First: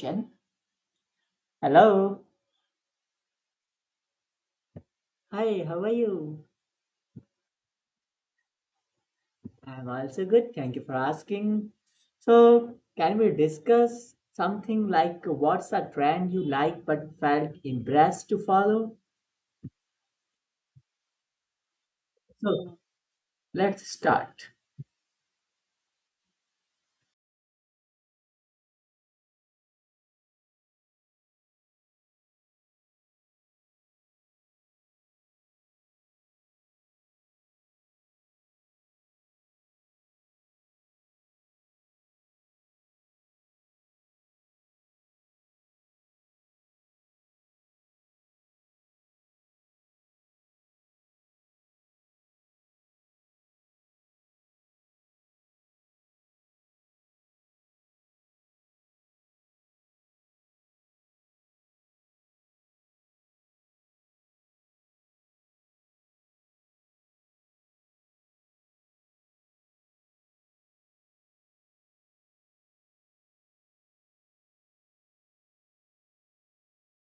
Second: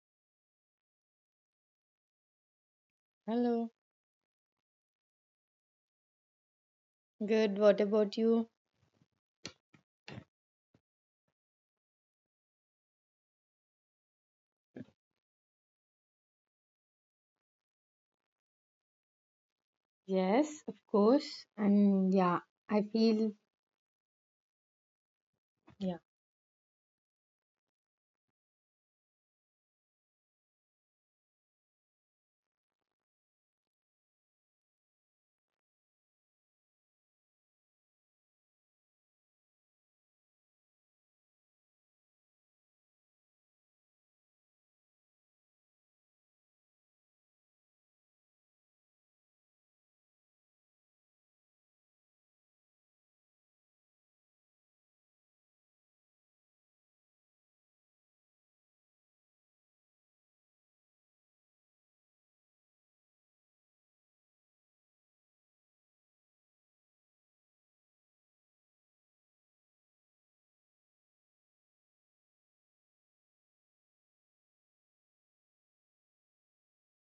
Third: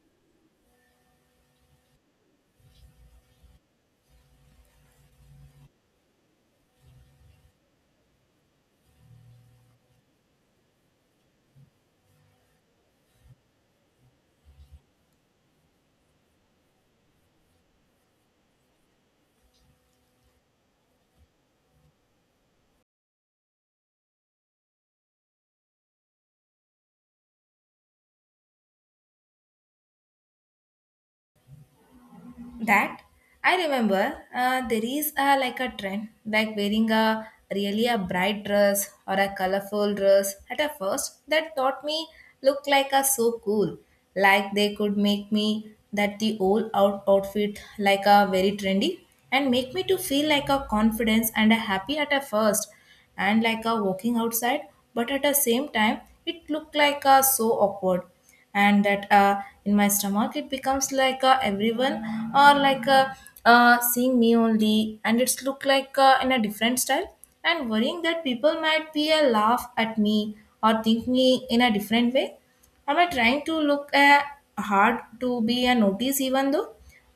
Jen? Hello. Hello. Hi, how are you? Good. What about you? I'm also good. Thank you for asking. So, can we discuss something like what's a trend you like but felt impressed to follow? Yes, of course. And yeah, So, I feel, let's start. Yeah. That I remember, there is a, like a trend like wearing a really a bright dress or a colorful dress at a first that taught me look like a so cool, like they could make me that the old out outfit like a very trendy and make me to feel like a confidence and a happy at a first and like a walking outside, but at the same time it looked like a so awkward. And that in my stomach it becomes like everyone or like seeing me only and it's look like in a different style and worrying that people might be a laugh at me or think me in a different way. Am I trying to look hard to be a notice, even though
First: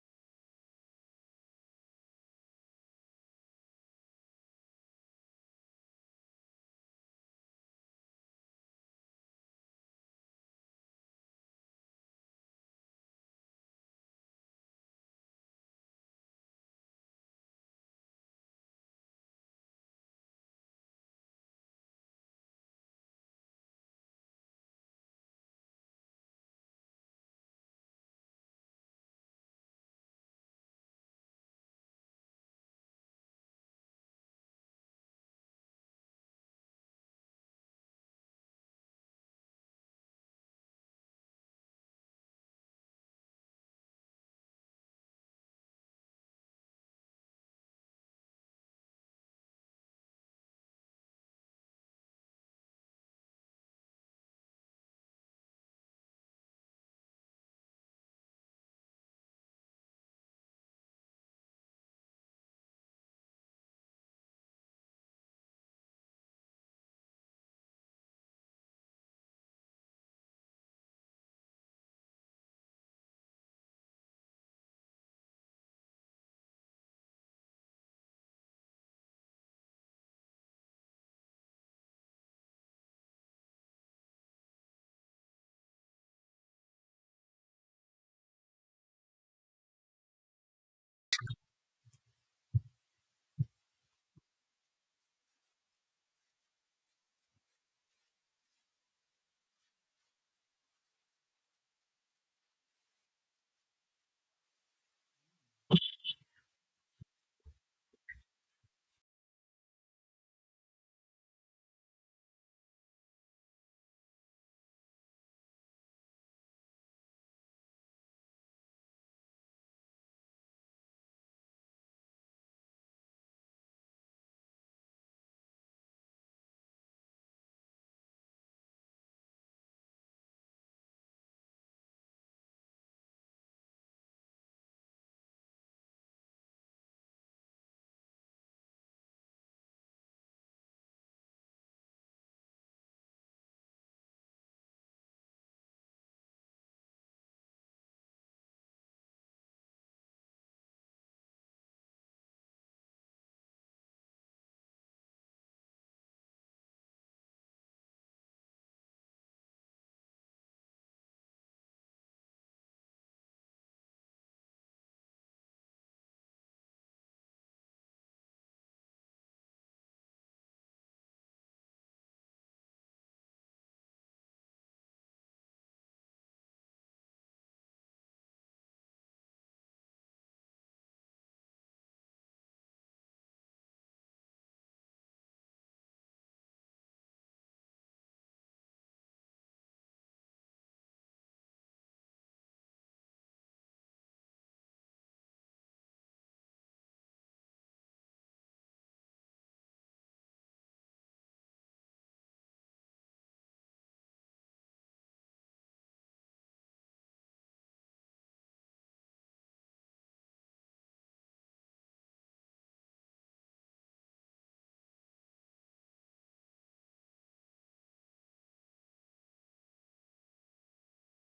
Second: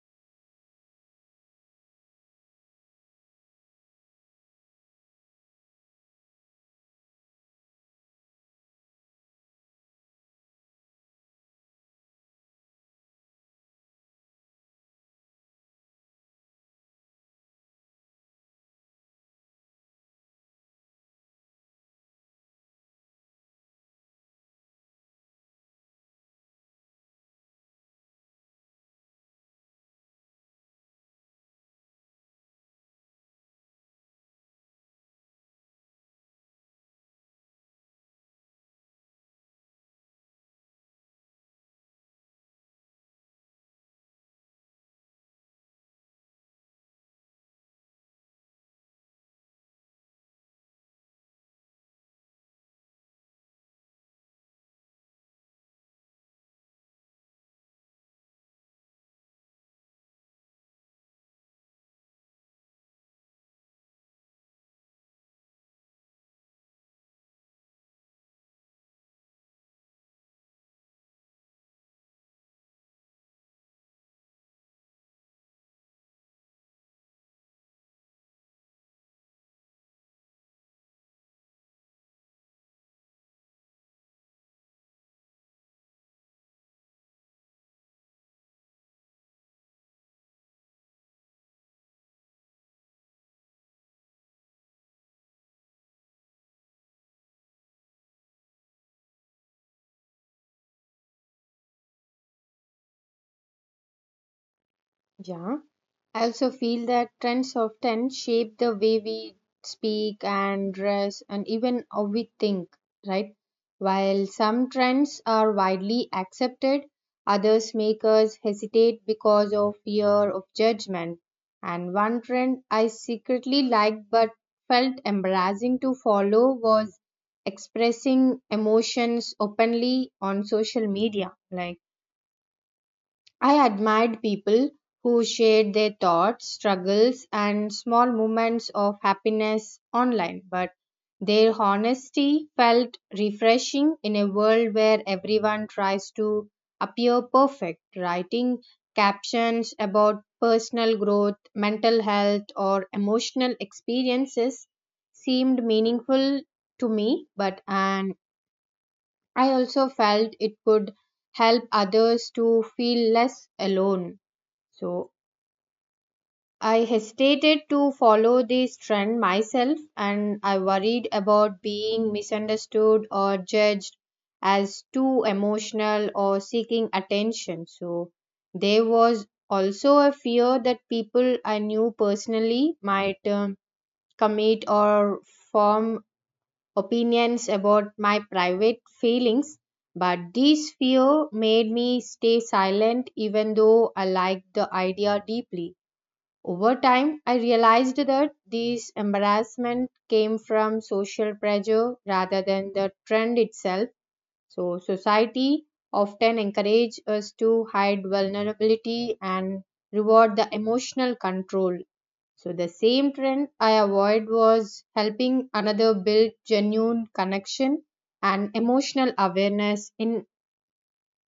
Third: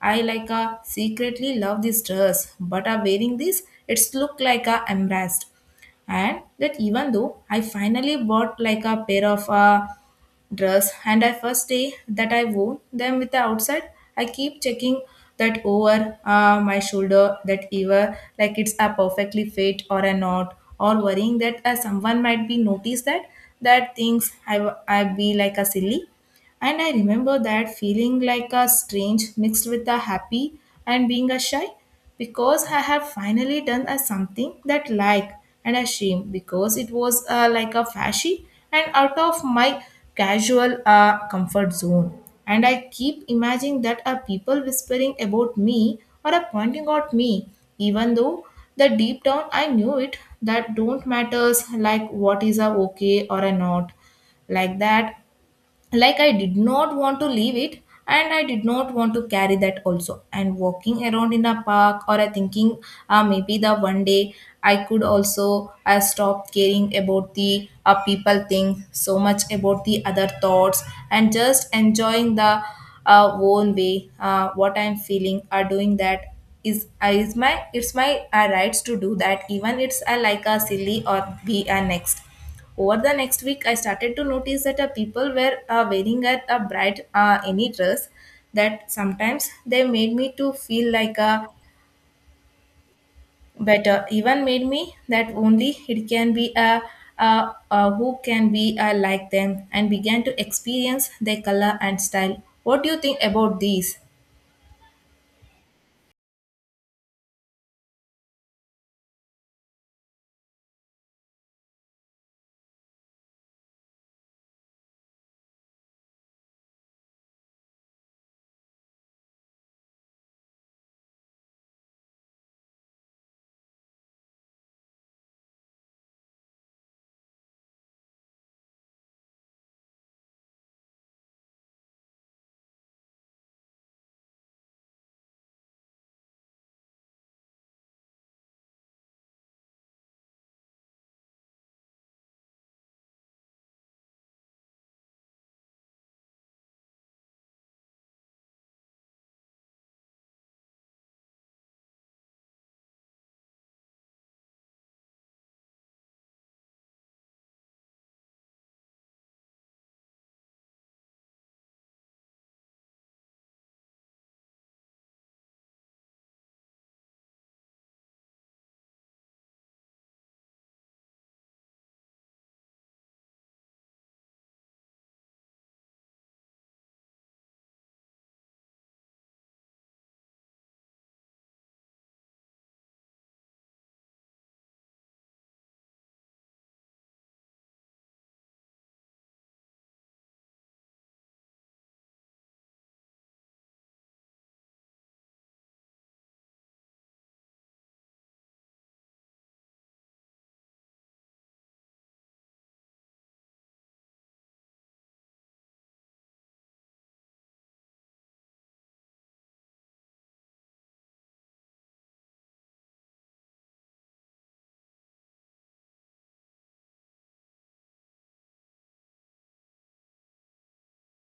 I like a secretly love this dress but are wearing this it's look like a embarrassed. And that even though I finally bought like a pair of dress, and I first day that I wore them with the outside, I keep checking that over my shoulder that ever like it's a perfectly fit or a not, or worrying that someone might be notice that I be like a silly. And I remember that feeling like a strange mixed with a happy and being a shy, because I have finally done a something that like, and a shame because it was like a flashy and out of my casual comfort zone. And I keep imagining that are people whispering about me or are pointing out me, even though the deep down I knew it that don't matters like what is a okay or a not, like that, like I did not want to leave it, and I did not want to carry that also, and walking around in a park or I thinking, maybe the one day I could also I stop caring about the people think so much about the other thoughts, and just enjoying the own way what I'm feeling are doing that is my it's my rights to do that, even it's like a silly or be a next. Over the next week, I started to notice that people were wearing a bright any dress that sometimes they made me to feel like a better, even made me that only it can be a who can be like them, and began to experience their color and style. What do you think about these? Yeah, I also feel that trends often shape the way we speak and dress and even how we think, right? While some trends are widely accepted, others make us hesitate because of fear of judgment. And one trend I secretly liked but felt embarrassing to follow was expressing emotions openly on social media, like I admired people who shared their thoughts, struggles, and small moments of happiness online, but their honesty felt refreshing in a world where everyone tries to appear perfect. Writing captions about personal growth, mental health, or emotional experiences seemed meaningful to me, but and I also felt it could help others to feel less alone, so I hesitated to follow this trend myself and I worried about being misunderstood or judged as too emotional or seeking attention. So there was also a fear that people I knew personally might commit or form opinions about my private feelings. But this fear made me stay silent even though I liked the idea deeply. Over time, I realized that this embarrassment came from social pressure rather than the trend itself. So, society often encourage us to hide vulnerability and reward the emotional control. So, the same trend I avoid was helping another build genuine connection and emotional awareness in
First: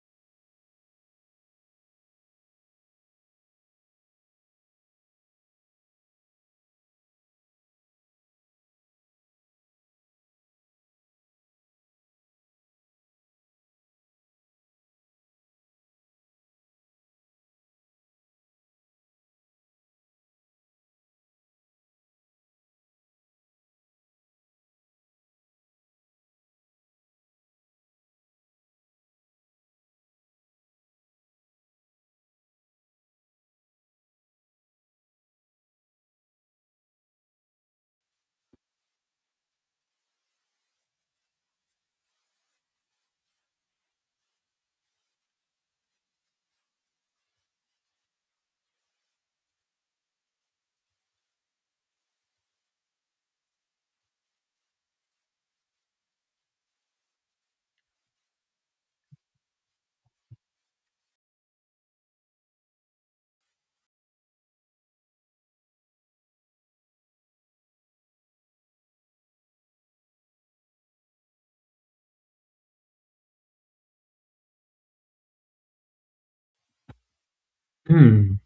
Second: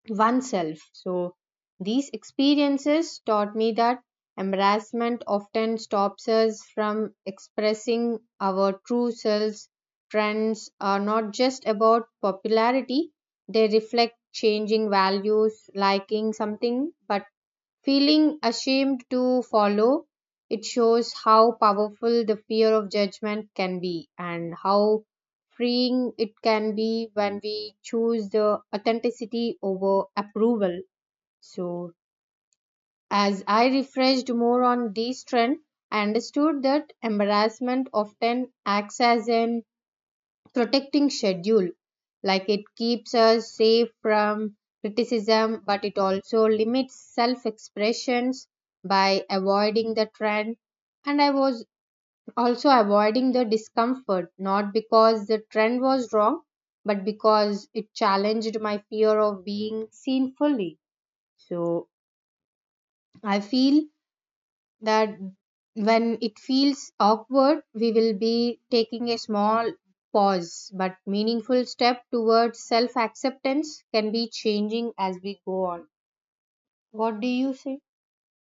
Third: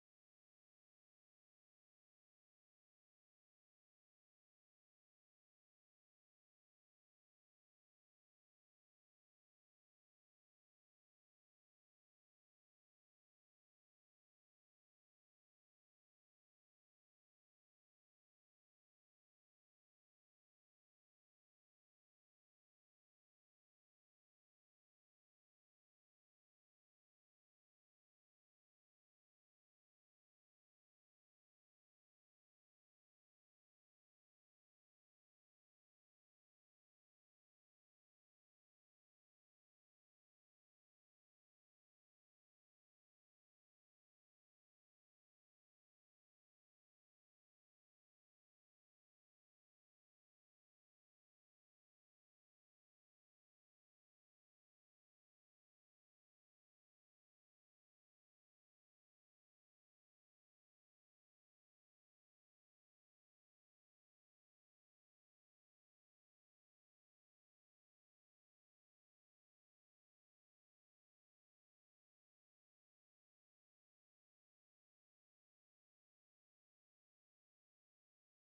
oneself. So, these experiences taught me that embarrassment often stops us from expressing our true selves. Trends are not just about popularity, they reflect changing values, liking something, but feeling ashamed to follow, it shows how powerful the fear of judgment can be and how freeing it can be when we choose the authenticity over approval. So, as I refreshed more on this trend, I understood that embarrassment often acts as an protecting schedule, like it keeps us safe from criticism but it also limits self expressions by avoiding the trend, and I was also avoiding the discomfort not because the trend was wrong but because it challenged my fear of being seen fully. So I feel that when it feels awkward, we will be taking a small pause, but meaningful step towards self acceptance can be changing as we go on. What do you say? Hmm.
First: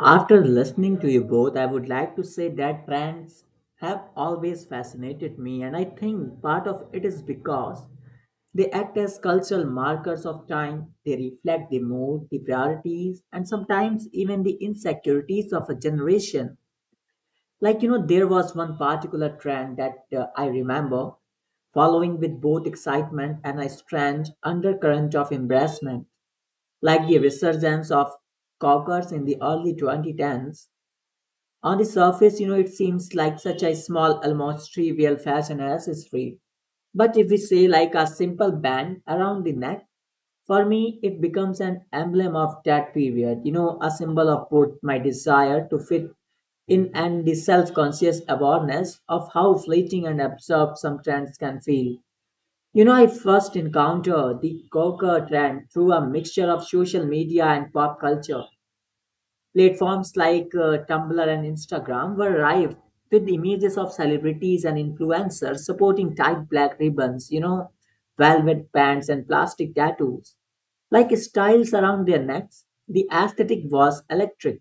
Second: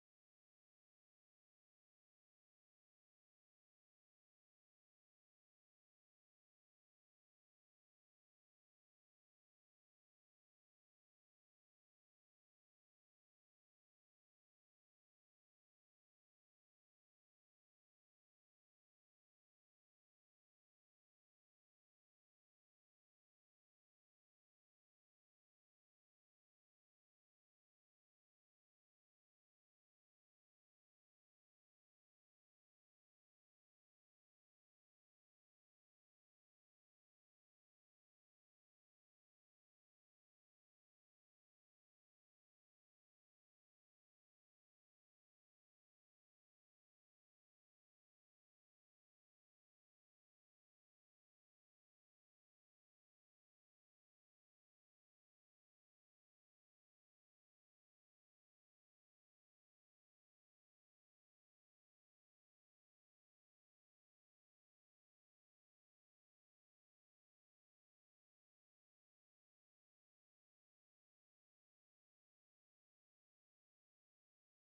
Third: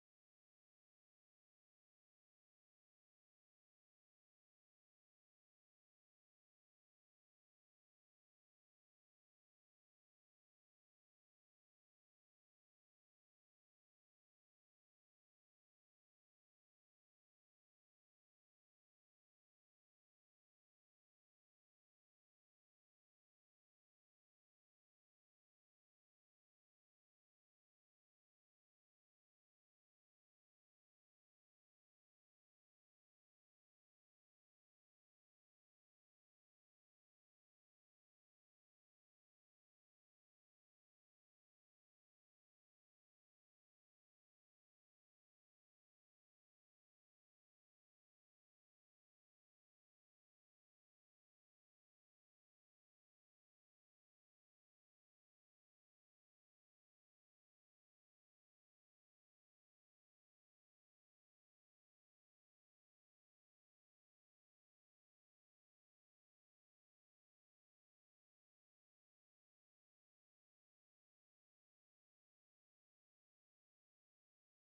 After listening to you both, I would like to say that brands have always fascinated me, and I think part of it is because they act as cultural markers of time. They reflect the mood, the priorities, and sometimes even the insecurities of a generation. Like, you know, there was one particular trend that I remember following with both excitement and a strange undercurrent of embarrassment, like the resurgence of cockers in the early 2010s. On the surface, you know, it seems like such a small, almost trivial fashion accessory. But if we say like a simple band around the neck, for me, it becomes an emblem of that period, you know, a symbol of both my desire to fit in and the self conscious awareness of how fleeting and absurd some trends can feel. You know, I first encountered the Gawker trend through a mixture of social media and pop culture. Platforms like Tumblr and Instagram were rife with images of celebrities and influencers supporting tight black ribbons, you know, velvet pants, and plastic tattoos. Like styles around their necks, the aesthetic was electric.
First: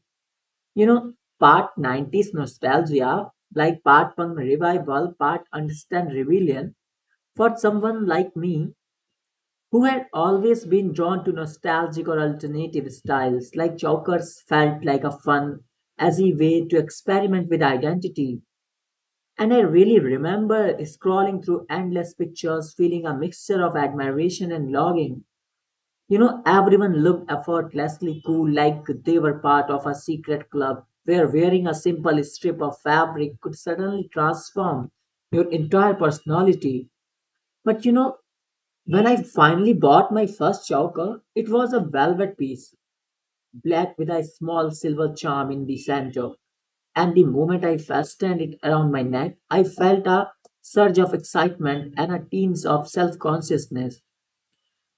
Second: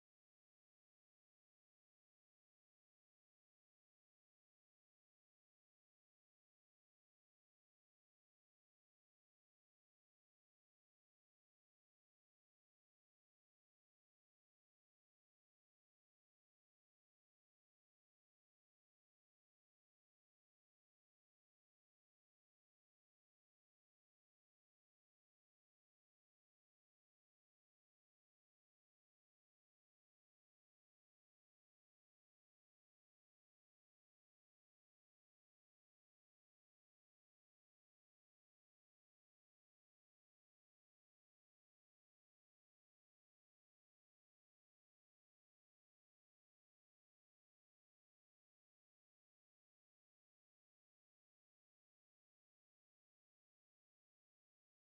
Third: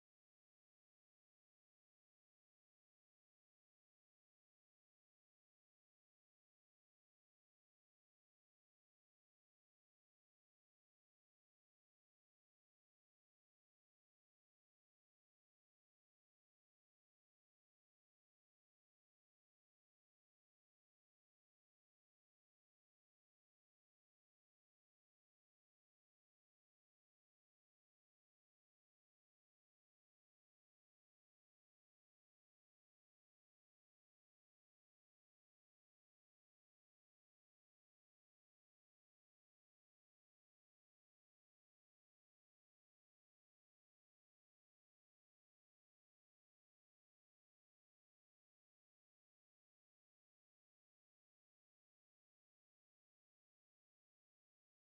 You know, part 90s nostalgia, like part punk revival, part understand rebellion. For someone like me, who had always been drawn to nostalgic or alternative styles, like Chowker's felt like a fun, easy way to experiment with identity. And I really remember scrolling through endless pictures, feeling a mixture of admiration and longing. You know, everyone looked effortlessly cool, like they were part of a secret club where wearing a simple strip of fabric could suddenly transform your entire personality. But you know, when I finally bought my first choker, it was a velvet piece, black with a small silver charm in the center. And the moment I fastened it around my neck, I felt a surge of excitement and a tinge of self consciousness.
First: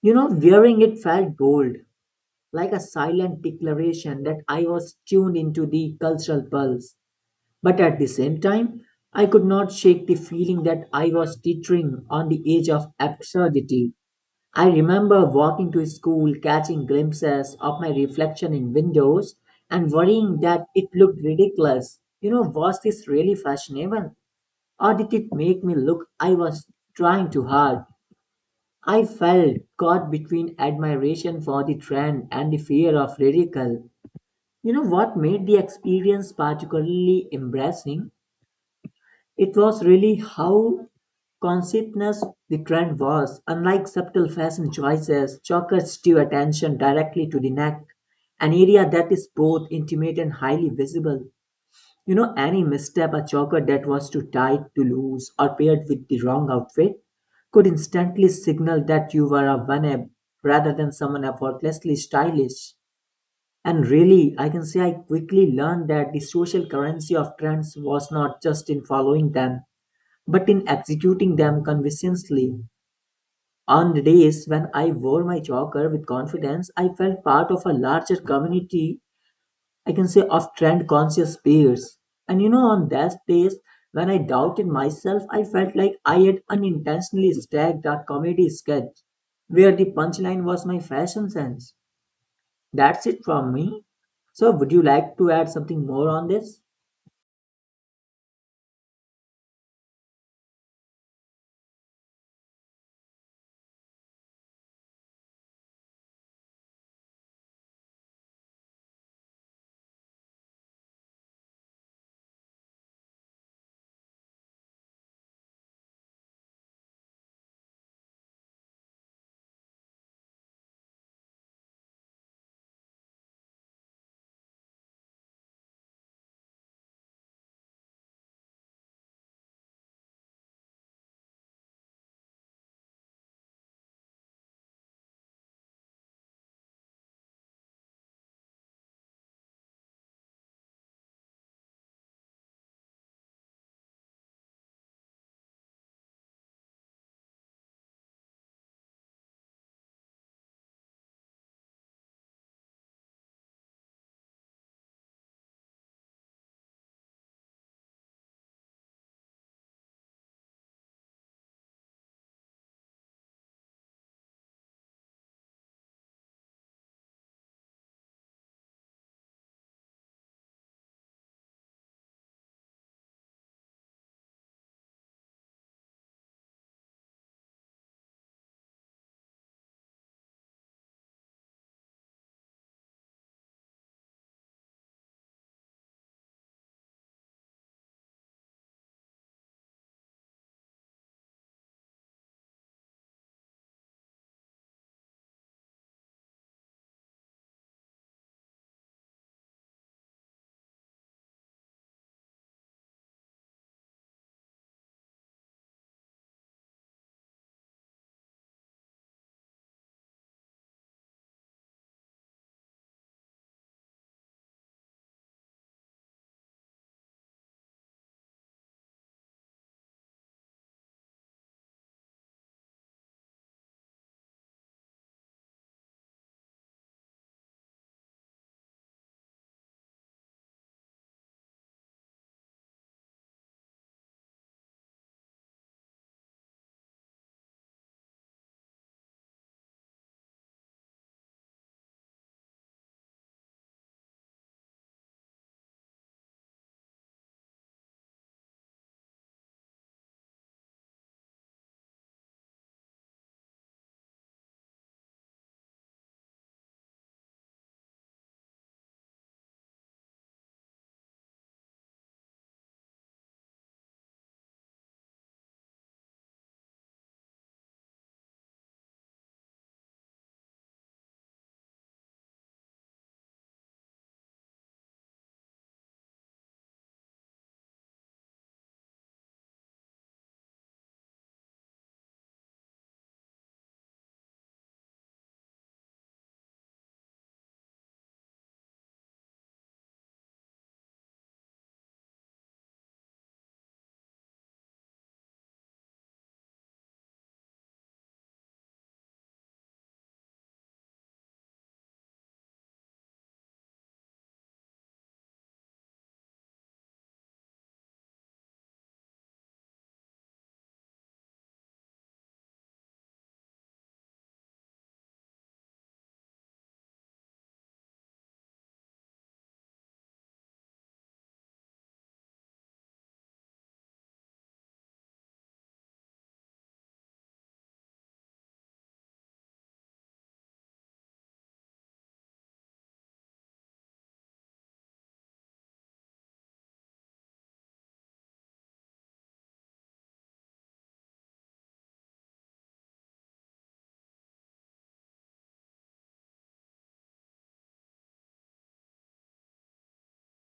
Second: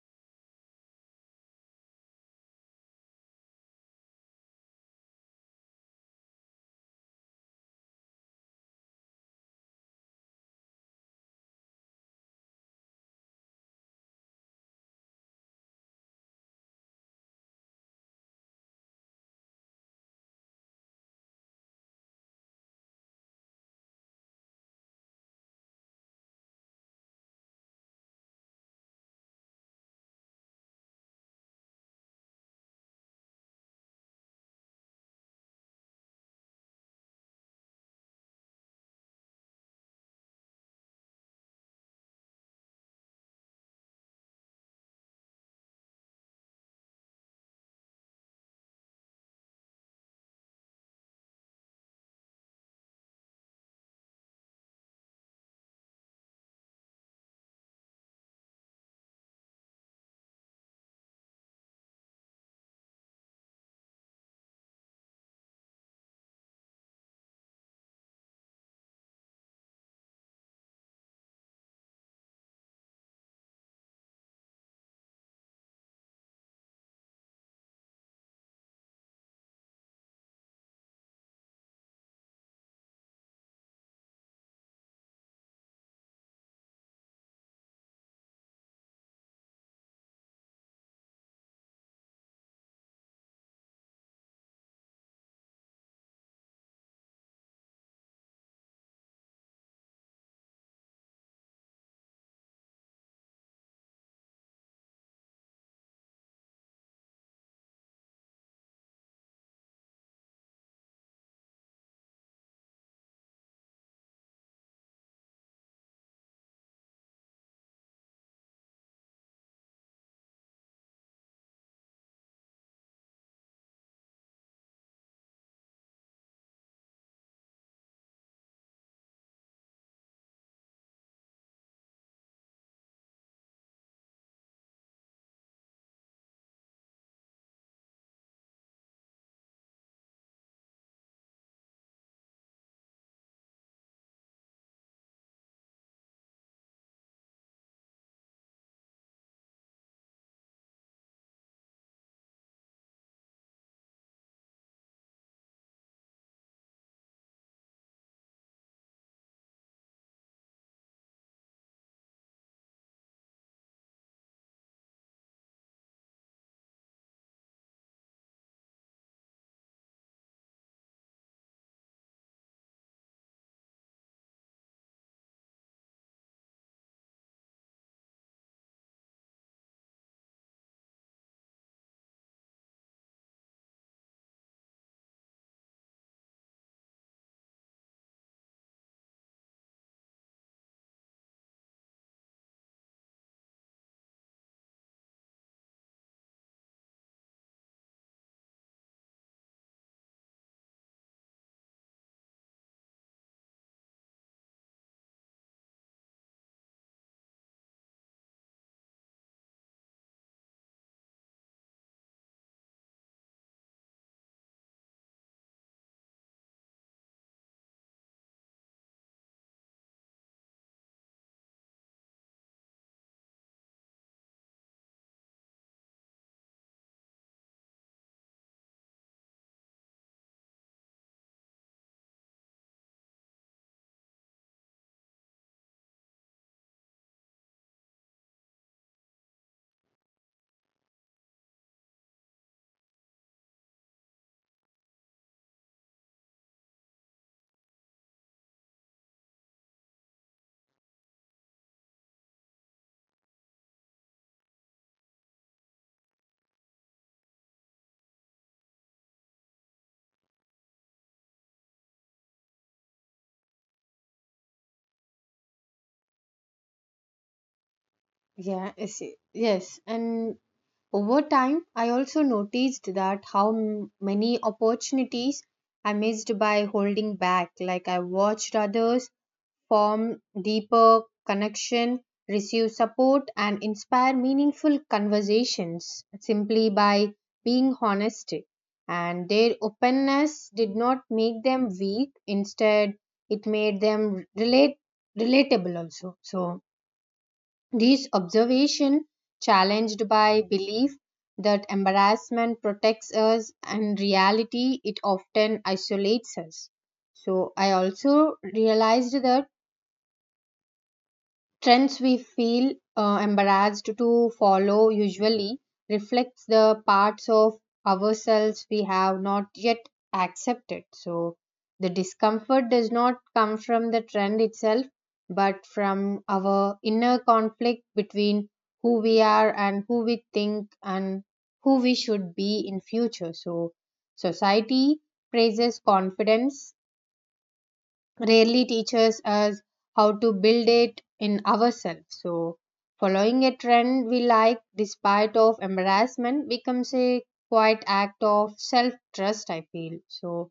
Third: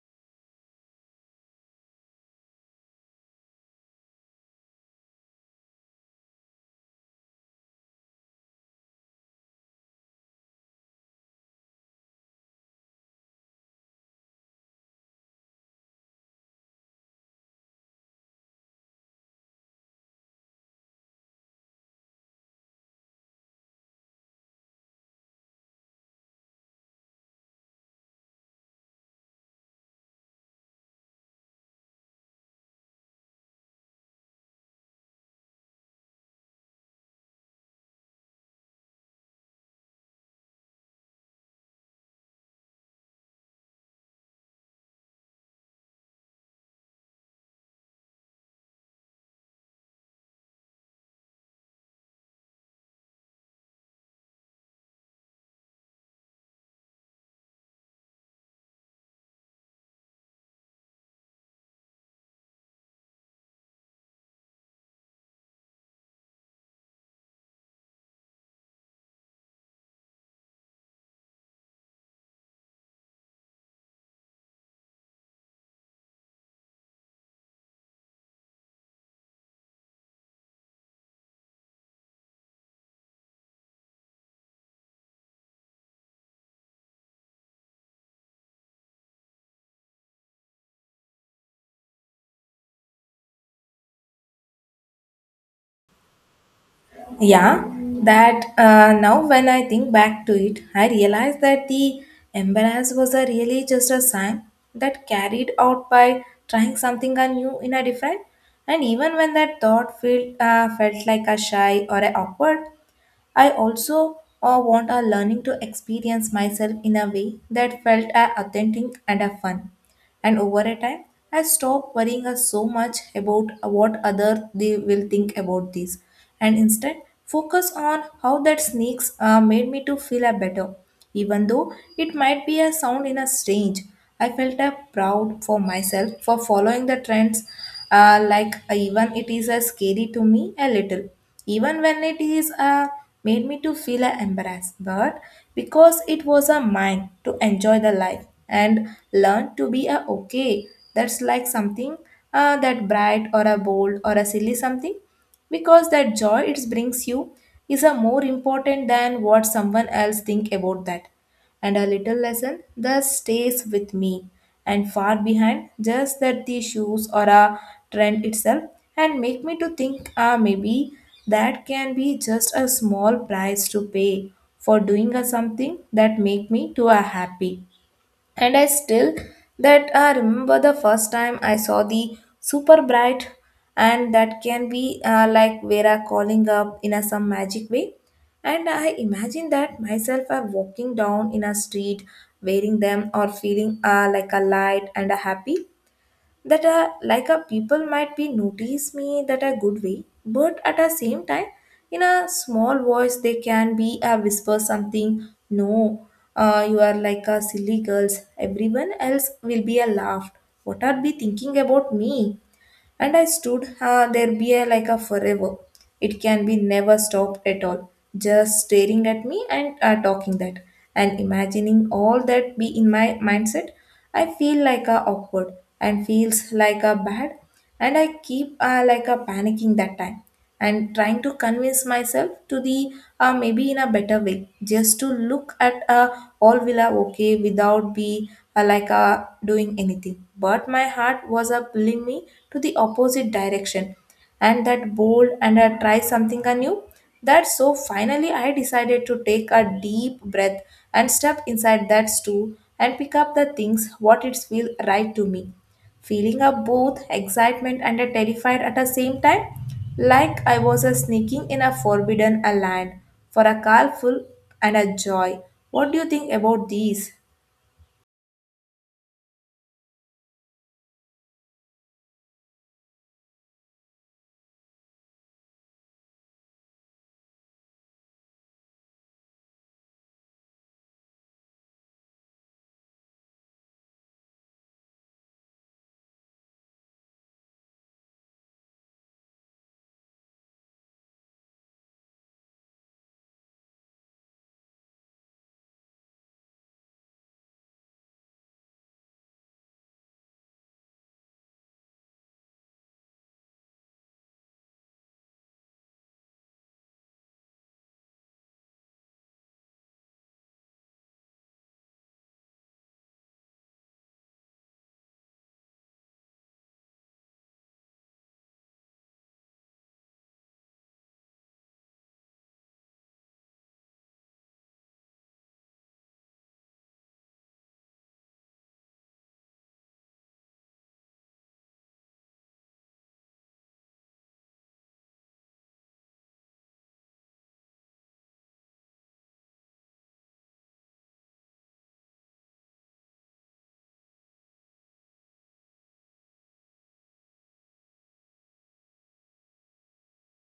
You know, wearing it felt bold, like a silent declaration that I was tuned into the cultural pulse. But at the same time, I could not shake the feeling that I was teetering on the edge of absurdity. I remember walking to school, catching glimpses of my reflection in windows, and worrying that it looked ridiculous. You know, was this really fashionable? Or did it make me look I was trying too hard? I felt caught between admiration for the trend and the fear of ridicule. You know what made the experience particularly embarrassing? It was really how conscientious the trend was. Unlike subtle fashion choices, chokers drew attention directly to the neck, an area that is both intimate and highly visible. You know, any misstep a choker that was too tight, too loose, or paired with the wrong outfit could instantly signal that you were a one rather than someone effortlessly stylish. And really, I can say I quickly learned that the social currency of trends was not just in following them, but in executing them convincingly. On the days when I wore my choker with confidence, I felt part of a larger community, I can say, of trend conscious peers. And you know, on those days when I doubted myself, I felt like I had unintentionally stacked a comedy sketch where the punchline was my fashion sense. That's it from me. So, would you like to add something more on this? Yeah, that now when I think back to it, I realize that the embarrass was a really just a sign that carried out by trying something new in a different. And even when that thought felt like a shy or a awkward, I also want our learning to experience myself in a way that felt authentic and fun. And over a time, I stopped worrying so much about what other they will think about this, and instead focus on how that sneaks made me to feel a better. Even though it might be a sound in a strange, I felt a proud for myself for following the trends. Like even it is a scary to me a little, even when it is made me to feel embarrassed, but because it was a mind to enjoy the life and learn to be a okay. That's like something that bright or a bold or a silly something, because that joy it brings you is a more important than what someone else think about that, and a little lesson that stays with me and far behind just that the shoes or a trend itself, and make me to think ah maybe that can be just a small price to pay for doing a something that make me to a happy. And I still that I remember the first time I saw the super bright, and that can be like Vera calling up in a some magic way. And I imagine that myself are walking down in a street wearing them or feeling like a light and a happy, that like a people might be notice me that a good way, but at the same time in a small voice they can be whisper something no, you are like a silly girls, everyone else will be a laughed, what are be thinking about me. And I stood there be a, like a forever. It can be never stopped at all. Just staring at me and talking that. And imagining all that be in my mindset, I feel like a awkward and feels like a bad. And I keep like a panicking that time, and trying to convince myself to the maybe in a better way just to look at all villa okay without be doing anything, but my heart was pulling me to the opposite direction and that bold and try something anew. That so finally I decided to take a deep breath and step inside that stool and pick up the things what it feel right to me, feeling up both excitement and a terrified at the same time, like I was a sneaking in a forbidden a land for a carful and a joy. What do you think about these? Yeah, I see. Yes. And over time, I also noticed that how many opportunities I missed by holding back. Like I watched others form deeper connection, receive support, and inspire meaningful conversations simply by being honest. And their openness did not make them weak, instead, it made them relatable also. So, these observation challenged by belief that embarrassment protects us and reality it often isolates us. So I also realized that trends we feel embarrassed to follow usually reflects the parts of ourselves we have not yet accepted, so the discomfort does not come from the trend itself but from our inner conflict between who we are and who we think and who we should be in future. So society praises confidence, rarely teaches us how to build it in ourselves, so following a trend we like despite of embarrassment becomes a quite act of self trust I feel. So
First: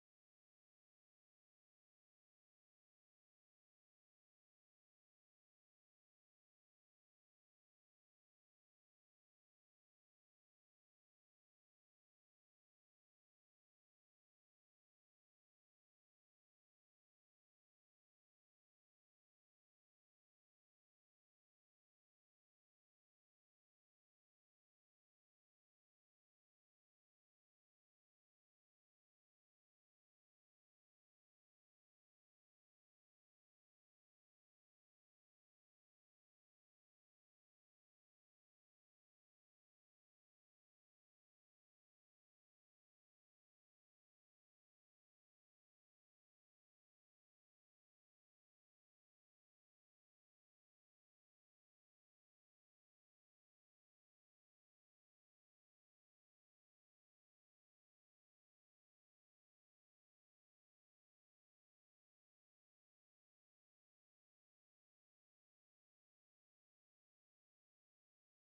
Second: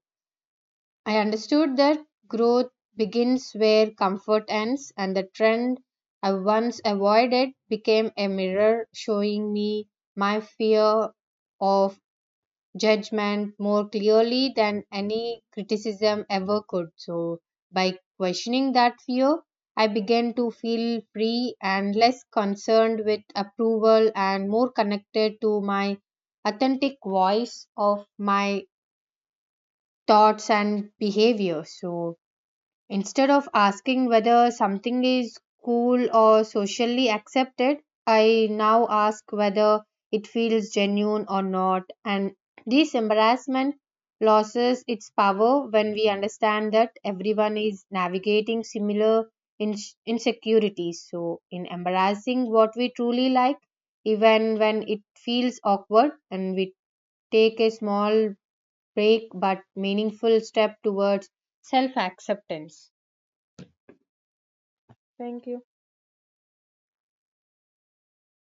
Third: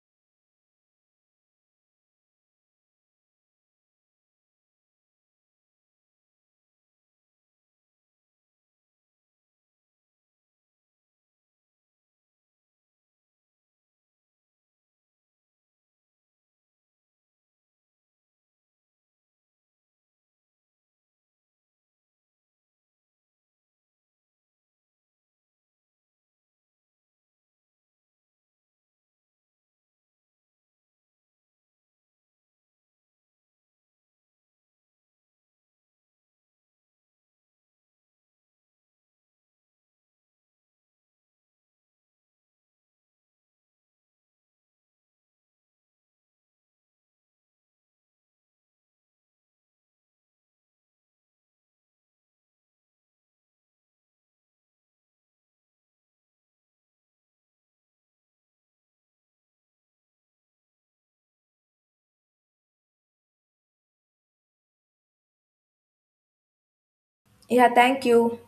I understood that growth begins where comfort ends and the trend I once avoided became a mirror showing me my fear of judgment more clearly than any criticism ever could. So, by questioning that fear, I began to feel free and less concerned with approval and more connected to my authentic voice of my thoughts and behavior. So, instead of asking whether something is cool or socially accepted, I now ask whether it feels genuine or not. And this embarrassment loses its power when we understand that everyone is navigating similar insecurities. So, in embarrassing what we truly like, even when it feels awkward, and we take a small break but meaningful step towards self acceptance. Thank you. Yeah, thank you.